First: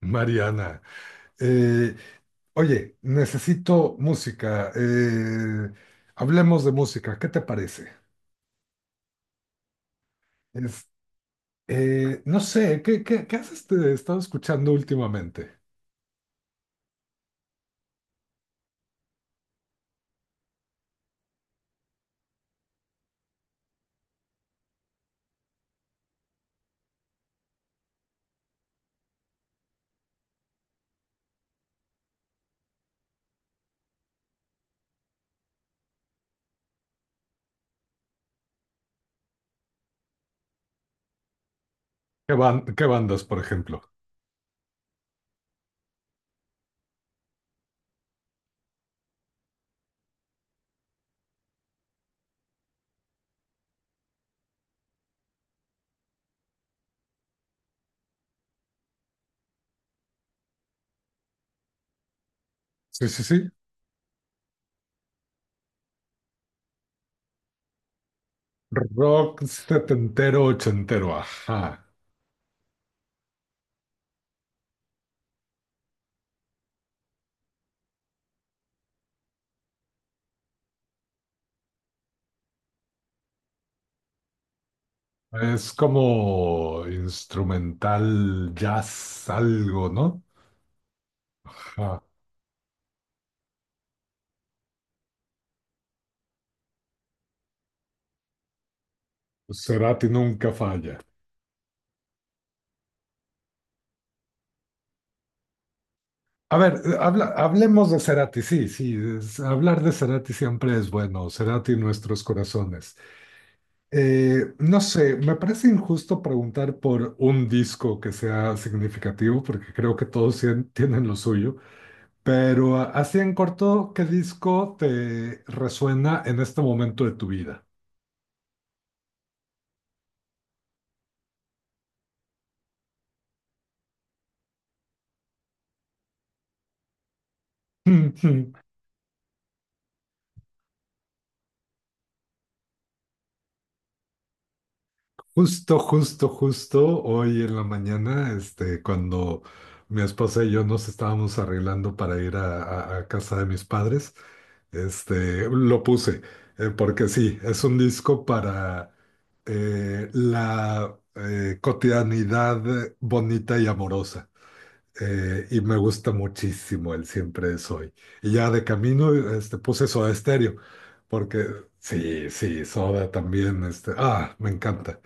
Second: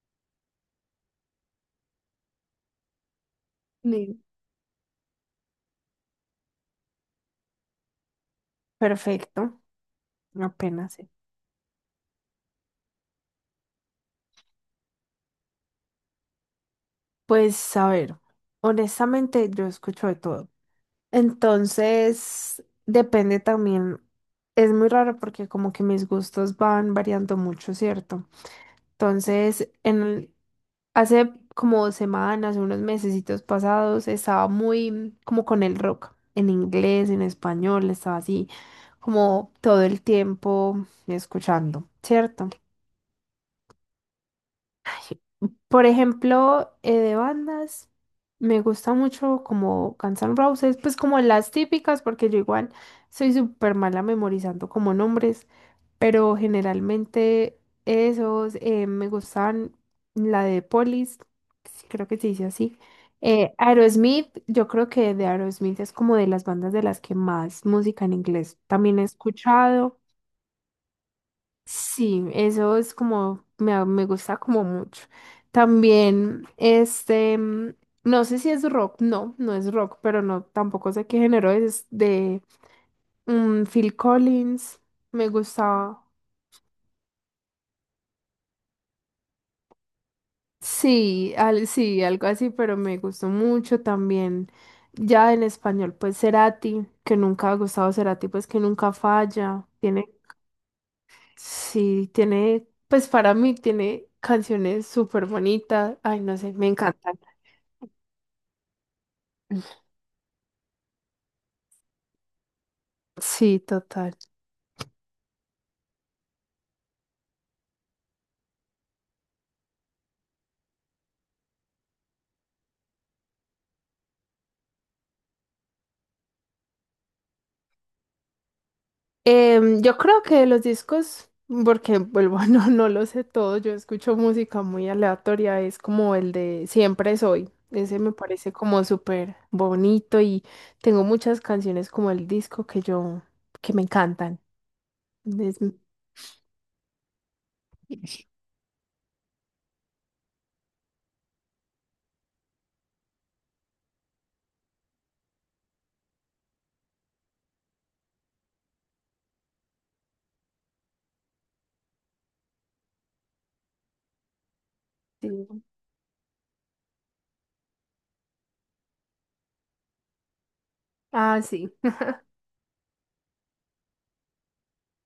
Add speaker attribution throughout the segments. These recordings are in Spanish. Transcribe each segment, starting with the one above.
Speaker 1: Mariana, eh, oye, necesito
Speaker 2: Sí.
Speaker 1: música. Hablemos de música, ¿qué te parece?
Speaker 2: Perfecto,
Speaker 1: Es-
Speaker 2: apenas sé.
Speaker 1: no sé, ¿qué has estado escuchando últimamente?
Speaker 2: Pues a ver, honestamente yo escucho de todo. Entonces, depende también. Es muy raro porque como que mis gustos van variando mucho, ¿cierto? Entonces, hace como 2 semanas, unos mesecitos pasados, estaba muy como con el rock, en inglés, en español, estaba así como todo el tiempo escuchando, ¿cierto?
Speaker 1: Qué bandas, por ejemplo?
Speaker 2: Por ejemplo, de bandas, me gusta mucho como Guns N' Roses, pues como las típicas, porque yo igual soy súper mala memorizando como nombres, pero generalmente esos me gustan la de Police, sí, creo que se dice así.
Speaker 1: Sí, sí, sí.
Speaker 2: Aerosmith, yo creo que de Aerosmith es como de las bandas de las que más música en inglés también he
Speaker 1: Rock
Speaker 2: escuchado.
Speaker 1: setentero, ochentero, ajá.
Speaker 2: Sí, eso es como, me gusta como mucho. También, este, no sé si es rock, no, no es rock, pero no, tampoco sé qué género es, de Phil Collins, me
Speaker 1: Es
Speaker 2: gustaba,
Speaker 1: como instrumental jazz, algo, ¿no?
Speaker 2: sí,
Speaker 1: Ajá.
Speaker 2: sí, algo así, pero me gustó mucho también. Ya en español, pues Cerati, que nunca ha gustado Cerati, pues que nunca
Speaker 1: Pues
Speaker 2: falla,
Speaker 1: Cerati
Speaker 2: tiene,
Speaker 1: nunca falla.
Speaker 2: sí, tiene, pues para mí tiene canciones súper bonitas, ay, no sé,
Speaker 1: A
Speaker 2: me
Speaker 1: ver,
Speaker 2: encanta.
Speaker 1: hablemos de Cerati, sí, sí, hablar de Cerati siempre es bueno, Cerati en nuestros corazones.
Speaker 2: Sí, total.
Speaker 1: No sé, me parece injusto preguntar por un disco que sea significativo, porque creo que todos tienen lo suyo, pero así en corto, ¿qué disco te resuena en este momento de tu vida?
Speaker 2: Yo creo que los discos, porque vuelvo, no, no lo sé todo, yo escucho música muy aleatoria, es como el de Siempre Soy. Ese me parece como súper bonito y tengo muchas canciones como el disco que yo, que me encantan. Es-
Speaker 1: Justo, justo, justo hoy en la mañana, cuando mi esposa y yo nos estábamos arreglando para ir a, a casa de mis padres, lo puse, porque sí, es un disco para la cotidianidad bonita y amorosa.
Speaker 2: sí.
Speaker 1: Y me gusta muchísimo el Siempre es hoy. Y ya de camino, puse Soda Stereo,
Speaker 2: Ah,
Speaker 1: porque
Speaker 2: sí.
Speaker 1: sí, sí, Soda también, me encanta.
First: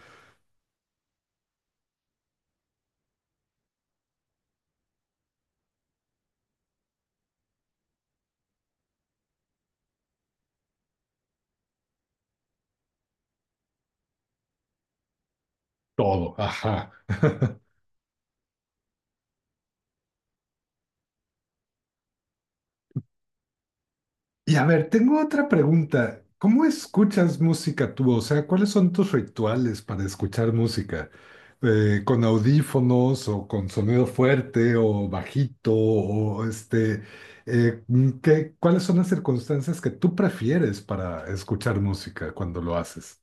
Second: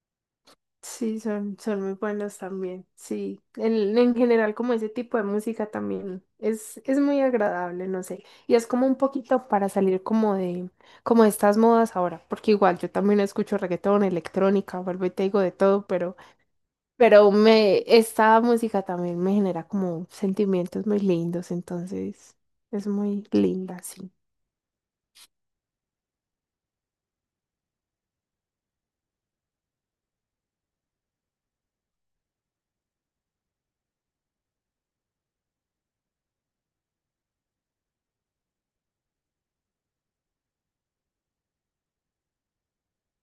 Speaker 2: Sí, son muy buenos también. Sí, en general como ese tipo de música también es muy agradable, no sé. Y es como un poquito para salir como de estas modas ahora, porque igual yo también escucho reggaetón, electrónica, vuelvo y te digo de todo, pero,
Speaker 1: Todo, ajá.
Speaker 2: pero me, esta música también me genera como sentimientos muy lindos, entonces es muy linda, sí.
Speaker 1: Y a ver, tengo otra pregunta. ¿Cómo escuchas música tú? O sea, ¿cuáles son tus rituales para escuchar música? ¿Con audífonos o con sonido fuerte o bajito? O cuáles son las circunstancias que tú prefieres para escuchar música cuando lo haces?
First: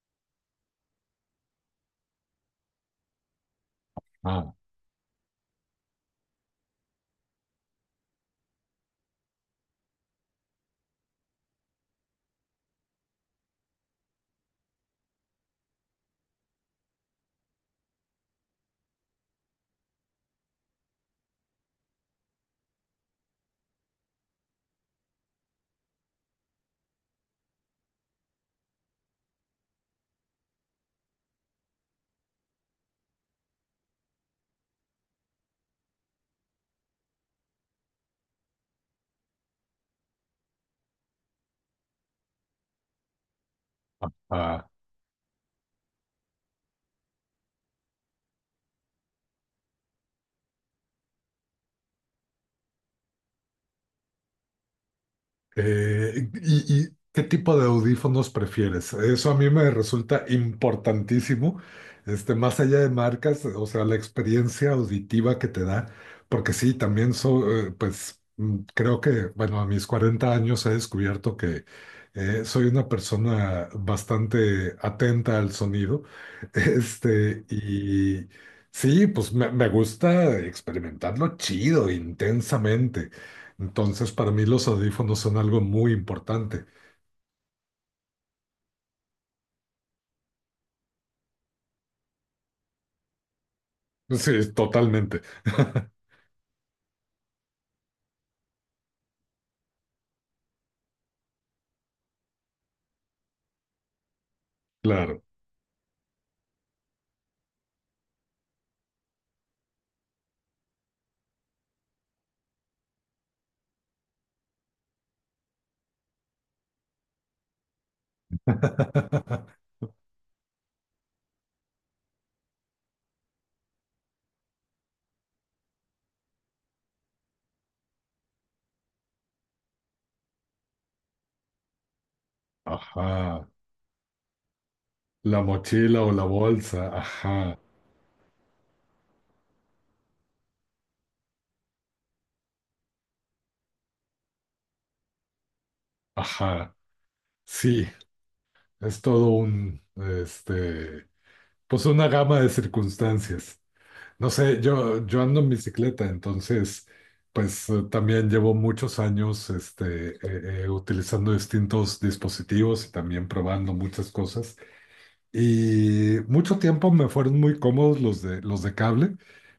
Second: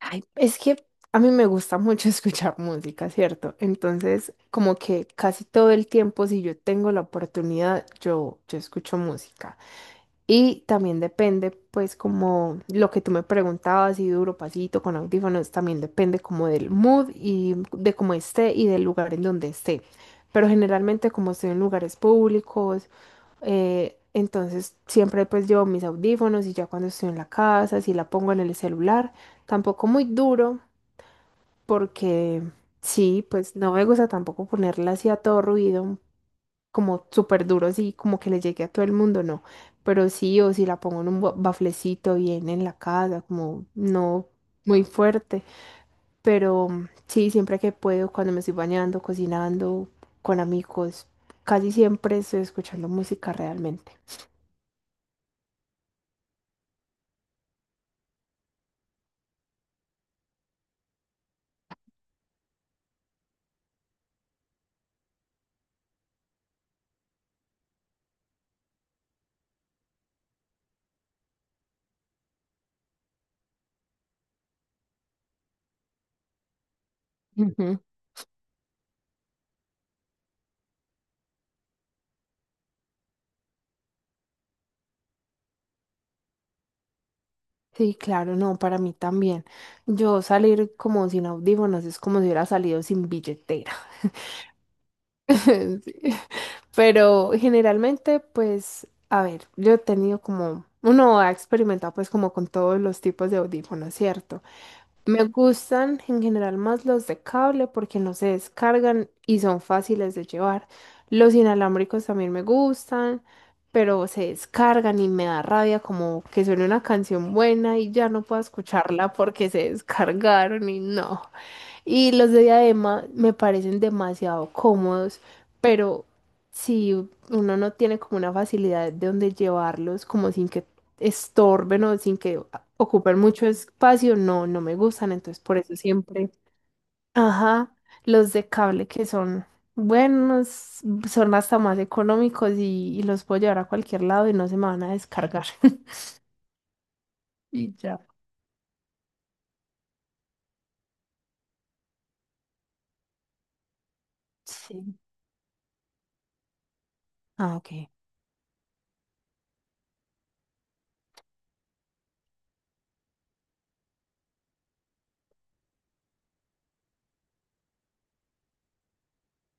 Speaker 2: Ay, es que a mí me gusta mucho escuchar música, ¿cierto? Entonces, como que casi todo el tiempo, si yo tengo la oportunidad, yo escucho música. Y también depende, pues, como lo que tú me preguntabas, si duro, pasito, con audífonos, también depende como del mood y de cómo esté y del lugar en donde esté. Pero generalmente, como estoy en lugares públicos, entonces siempre pues llevo mis audífonos y ya cuando estoy en la casa, si la pongo en el celular, tampoco muy duro, porque sí, pues no me gusta tampoco ponerla así a todo ruido, como súper duro, así como que le llegue a todo el mundo, no. Pero sí, o si la pongo en un baflecito bien en la casa, como no
Speaker 1: Ah,
Speaker 2: muy fuerte, pero sí, siempre que puedo, cuando me estoy bañando, cocinando, con amigos, casi siempre estoy escuchando música realmente.
Speaker 1: Y, ¿qué tipo de audífonos prefieres? Eso a mí me resulta importantísimo, más allá de marcas, o sea, la experiencia auditiva que te da, porque sí, también so- pues mm, creo que, bueno, a mis 40 años he descubierto que soy una persona bastante atenta al sonido,
Speaker 2: Ujú.
Speaker 1: y sí, pues me gusta experimentarlo chido, intensamente. Entonces, para mí los audífonos son algo muy importante.
Speaker 2: Sí, claro, no, para mí también. Yo salir como sin audífonos es como si hubiera salido sin billetera.
Speaker 1: Sí, totalmente.
Speaker 2: Sí. Pero generalmente, pues, a ver, yo he tenido como, uno ha experimentado pues como con todos los tipos de audífonos, ¿cierto?
Speaker 1: Claro.
Speaker 2: Me gustan en general más los de cable porque no se descargan y son fáciles de llevar. Los inalámbricos también me gustan, pero se descargan y me da rabia como que suene una canción buena y ya no puedo escucharla porque se descargaron y no. Y los de diadema me parecen demasiado cómodos, pero si uno no tiene como una facilidad de donde llevarlos, como sin que estorben o sin que ocupen
Speaker 1: Ajá.
Speaker 2: mucho espacio, no, no me gustan.
Speaker 1: La
Speaker 2: Entonces, por eso
Speaker 1: mochila o la
Speaker 2: siempre,
Speaker 1: bolsa. Ajá.
Speaker 2: ajá, los de cable que son buenos, son hasta más económicos y los puedo llevar a cualquier lado y no se me van a descargar.
Speaker 1: Ajá.
Speaker 2: Y
Speaker 1: Sí,
Speaker 2: ya.
Speaker 1: es todo un, pues una gama de circunstancias. No sé,
Speaker 2: Sí.
Speaker 1: yo ando en bicicleta, entonces,
Speaker 2: Ah,
Speaker 1: pues
Speaker 2: ok.
Speaker 1: también llevo muchos años, utilizando distintos dispositivos y también probando muchas cosas. Y mucho tiempo me fueron muy cómodos los de cable,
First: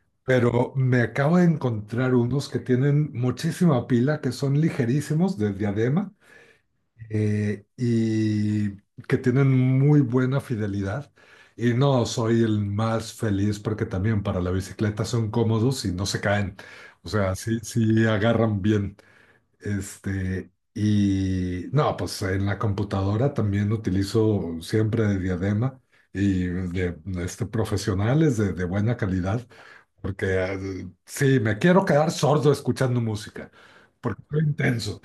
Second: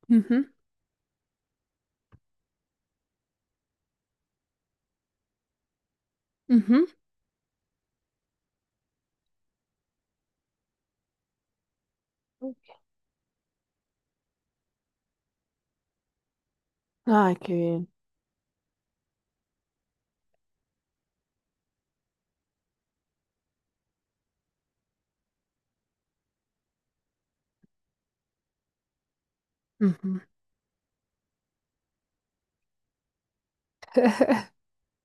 Speaker 2: Ujú,
Speaker 1: pero me acabo de encontrar unos que tienen muchísima pila, que son ligerísimos de diadema
Speaker 2: ujú.
Speaker 1: y que tienen muy buena fidelidad. Y no soy el más feliz porque también para la bicicleta son cómodos y no se caen. O sea,
Speaker 2: Ay, qué
Speaker 1: sí,
Speaker 2: bien.
Speaker 1: sí agarran bien. Y no, pues en la computadora también utilizo siempre de diadema y de profesionales de buena calidad,
Speaker 2: Ujú.
Speaker 1: porque sí, me quiero quedar sordo escuchando música, porque soy intenso.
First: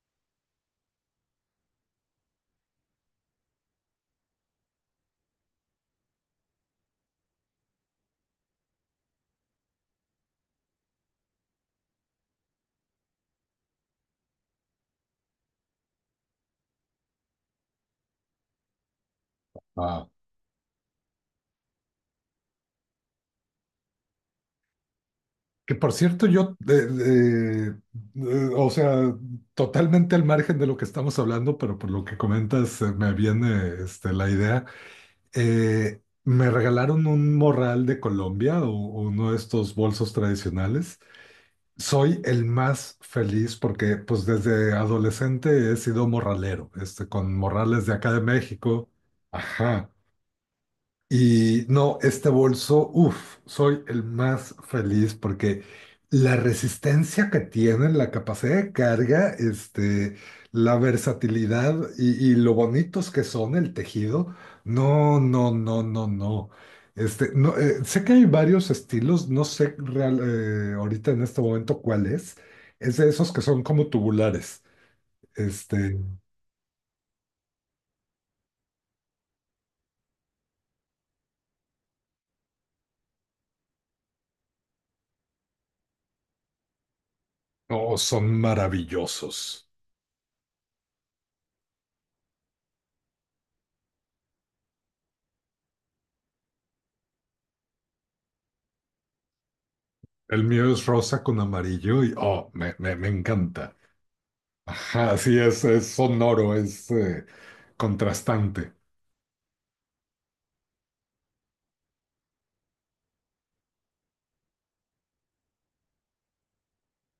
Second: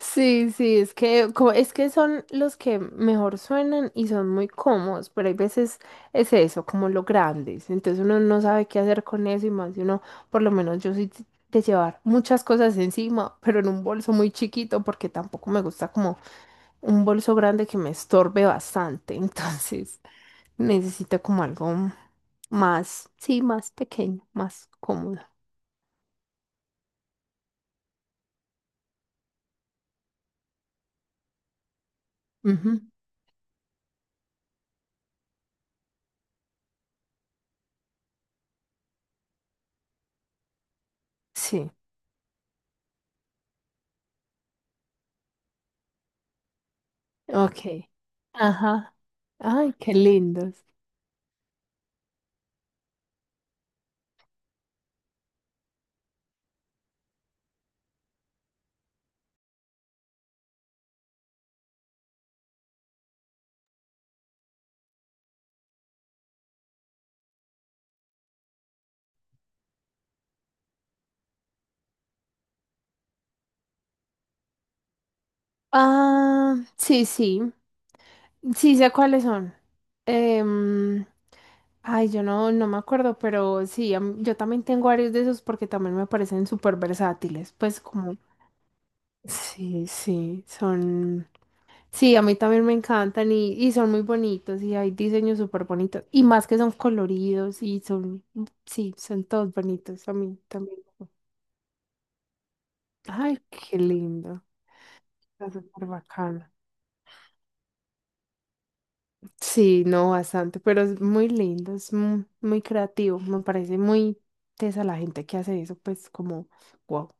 Speaker 2: Sí, sí, es que, como es que son los que mejor suenan y son muy cómodos, pero hay veces es eso, como los grandes, entonces uno no sabe qué hacer con eso y más si uno, por lo menos yo soy de llevar muchas cosas encima, pero en un bolso muy chiquito porque tampoco me gusta como un bolso grande que me estorbe bastante, entonces
Speaker 1: Ah,
Speaker 2: necesito como algo más, sí, más pequeño, más cómodo.
Speaker 1: que por cierto, yo, o sea, totalmente al margen de lo que estamos hablando, pero por lo que comentas,
Speaker 2: Ujú,
Speaker 1: me viene la idea. Me regalaron un morral de Colombia o uno de estos bolsos tradicionales.
Speaker 2: Sí.
Speaker 1: Soy el más feliz porque pues desde adolescente he sido morralero, con morrales
Speaker 2: Ok.
Speaker 1: de acá de México.
Speaker 2: Ajá. Ay,
Speaker 1: Ajá.
Speaker 2: qué lindos.
Speaker 1: Y no, este bolso, uff, soy el más feliz porque la resistencia que tiene, la capacidad de carga, la versatilidad y lo bonitos que son el tejido, no, no, no, no, no. No, sé que hay varios estilos, no sé real- ahorita en este momento cuál es. Es de esos que son como tubulares. Este,
Speaker 2: Ah, sí, sí. Sí, sé cuáles son. Em, Ay, yo no me acuerdo, pero sí, yo también tengo varios de esos porque también me parecen súper versátiles. Pues
Speaker 1: no
Speaker 2: como,
Speaker 1: son maravillosos.
Speaker 2: sí, sí, son, sí, a mí también me encantan y son muy bonitos y hay diseños súper bonitos. Y más que son coloridos y son, sí, son todos bonitos a mí
Speaker 1: El mío
Speaker 2: también.
Speaker 1: es rosa con amarillo y oh, me
Speaker 2: Ay,
Speaker 1: encanta.
Speaker 2: qué lindo.
Speaker 1: Ajá, sí,
Speaker 2: Está súper
Speaker 1: es
Speaker 2: bacano.
Speaker 1: sonoro, es contrastante.
Speaker 2: Sí, no, bastante, pero es muy lindo, es muy, muy creativo. Me parece muy tesa la gente que hace eso, pues como, wow.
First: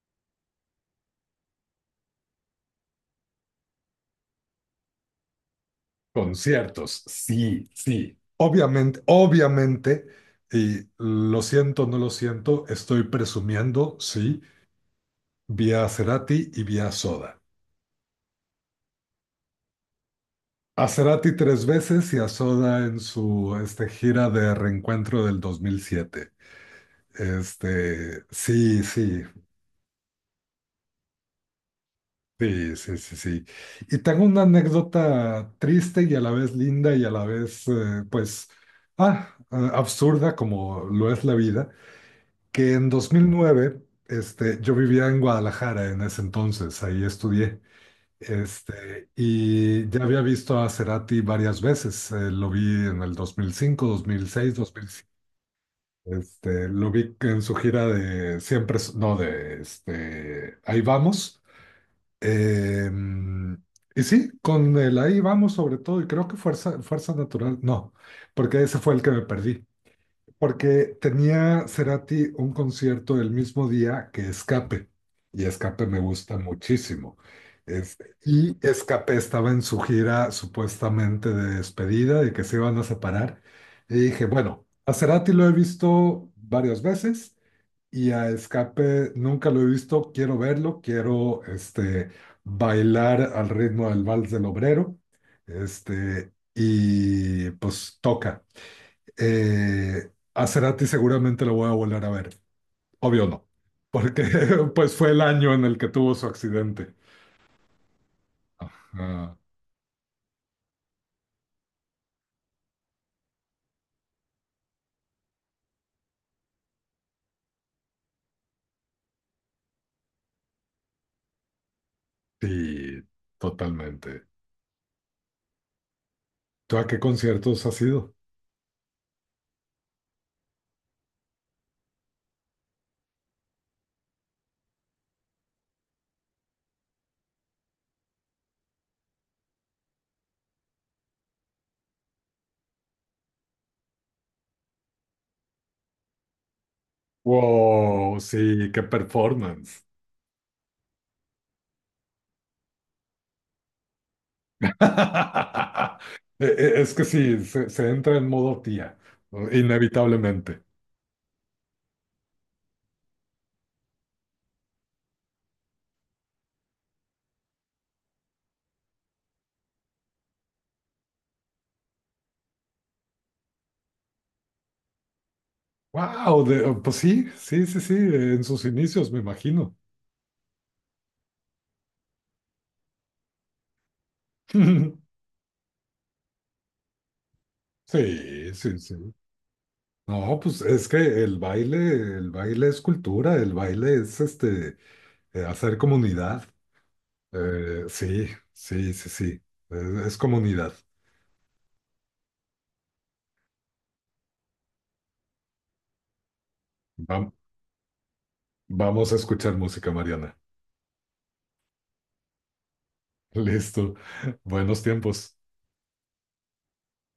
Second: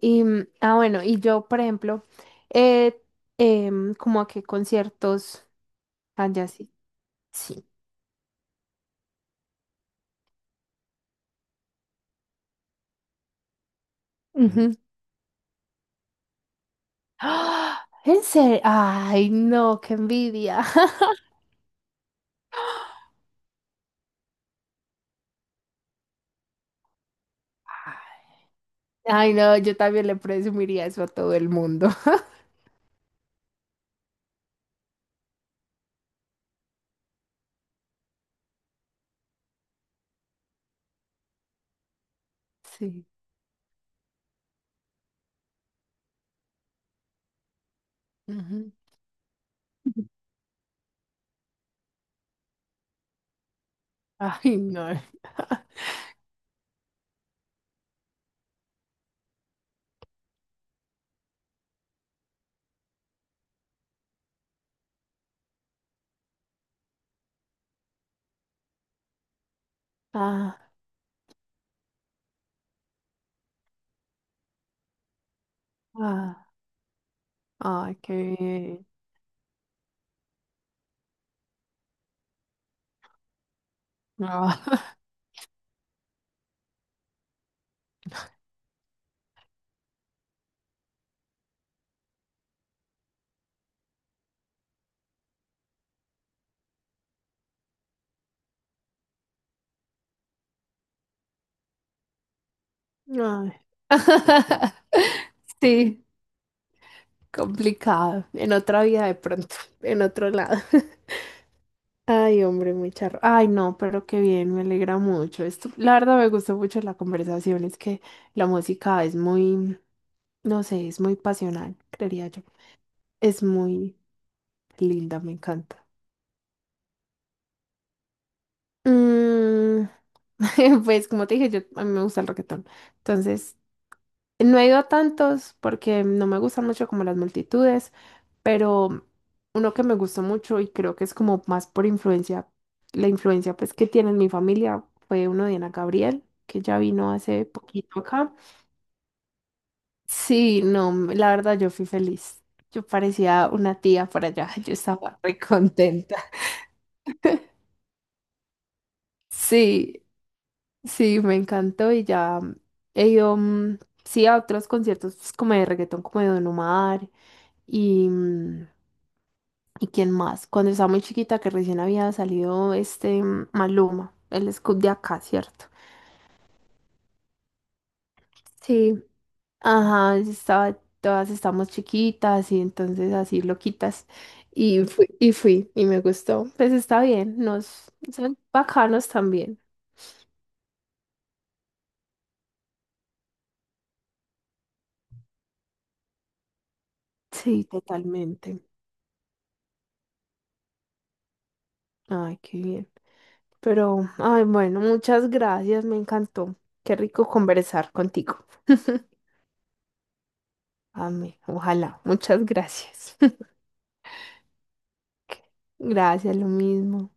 Speaker 2: Y, ah, bueno, y yo, por ejemplo, eh, como a qué conciertos allá sí.
Speaker 1: Conciertos,
Speaker 2: Sí.
Speaker 1: sí, sí. Obviamente, obviamente, y lo siento, no lo siento, estoy presumiendo, sí,
Speaker 2: Ujú.
Speaker 1: vi a Cerati y vi a Soda.
Speaker 2: ¡Ah! ¿En serio? Ay, no, qué envidia.
Speaker 1: A Cerati tres veces y a Soda en su gira de reencuentro del dos mil siete. Sí, sí,
Speaker 2: Ay, no, yo también le presumiría eso a todo el mundo.
Speaker 1: sí, sí, sí, sí. Y tengo una anécdota triste y a la vez linda y a la vez, pues, absurda como lo es la vida, que en
Speaker 2: Sí.
Speaker 1: 2009, yo vivía en Guadalajara en ese entonces, ahí estudié,
Speaker 2: Ujú.
Speaker 1: y ya había visto a Cerati varias veces, lo vi en el dos mil cinco, dos mil seis,
Speaker 2: Ay,
Speaker 1: dos mil
Speaker 2: no.
Speaker 1: cinco, 2005, 2006, 2007, lo vi en su gira de siempre, no, ahí vamos. Em, y sí, con el ahí vamos sobre todo, y creo que fuerza natural, no, porque ese fue el que me perdí,
Speaker 2: Ah.
Speaker 1: porque tenía Cerati un concierto el mismo día que Escape, y Escape me gusta
Speaker 2: Ah,
Speaker 1: muchísimo.
Speaker 2: ay, qué
Speaker 1: Y
Speaker 2: bien.
Speaker 1: Escape estaba en su gira supuestamente de despedida, de que se iban a separar, y dije, bueno, a
Speaker 2: Ah,
Speaker 1: Cerati lo he visto varias veces y a Escape nunca lo he visto, quiero verlo, quiero bailar al ritmo del vals del obrero, y pues toca. A Cerati seguramente lo voy a volver a ver, obvio no,
Speaker 2: ay.
Speaker 1: porque pues fue el año en el que
Speaker 2: Sí,
Speaker 1: tuvo su accidente.
Speaker 2: complicado. En otra vida de
Speaker 1: Ajá,
Speaker 2: pronto, en otro lado. Ay, hombre, muy charro. Ay, no, pero qué bien, me alegra mucho. Esto, la verdad me gustó mucho la conversación, es que la música es muy, no sé, es muy pasional, creería yo.
Speaker 1: sí,
Speaker 2: Es muy
Speaker 1: totalmente.
Speaker 2: linda, me encanta.
Speaker 1: ¿Tú a qué conciertos has ido?
Speaker 2: Mm, pues como te dije, a mí me gusta el reggaetón. Entonces, no he ido a tantos porque no me gustan mucho como las multitudes, pero uno que me gustó mucho y creo que es como más por influencia, la influencia pues que tiene en mi familia fue uno de Ana Gabriel, que ya vino hace poquito
Speaker 1: Wow,
Speaker 2: acá.
Speaker 1: sí, qué performance.
Speaker 2: Sí, no, la verdad yo fui feliz. Yo parecía una tía por allá, yo estaba re contenta.
Speaker 1: Es que sí, se entra en modo tía,
Speaker 2: Sí,
Speaker 1: inevitablemente.
Speaker 2: sí, me encantó y ya he ido, sí, a otros conciertos pues, como de reggaetón, como de Don Omar y ¿y quién más? Cuando estaba muy chiquita, que recién había salido este Maluma, el Scoop de acá, ¿cierto?
Speaker 1: Wow, pues sí, sí, sí, sí, en sus
Speaker 2: Sí.
Speaker 1: inicios, me imagino.
Speaker 2: Ajá, estaba, todas estamos chiquitas y entonces así loquitas. Y fui, y fui, y me gustó. Pues está bien, nos son
Speaker 1: Sí, sí,
Speaker 2: bacanos
Speaker 1: sí.
Speaker 2: también.
Speaker 1: No, pues es que el baile es cultura, el baile es hacer comunidad.
Speaker 2: Sí,
Speaker 1: Sí,
Speaker 2: totalmente.
Speaker 1: sí, sí, sí, es, es comunidad.
Speaker 2: Ay, qué bien. Pero, ay, bueno, muchas gracias, me encantó. Qué rico
Speaker 1: Vam-
Speaker 2: conversar contigo.
Speaker 1: Vamos a escuchar música, Mariana.
Speaker 2: Amén, ojalá. Muchas gracias.
Speaker 1: Listo, buenos tiempos.
Speaker 2: Gracias, lo mismo.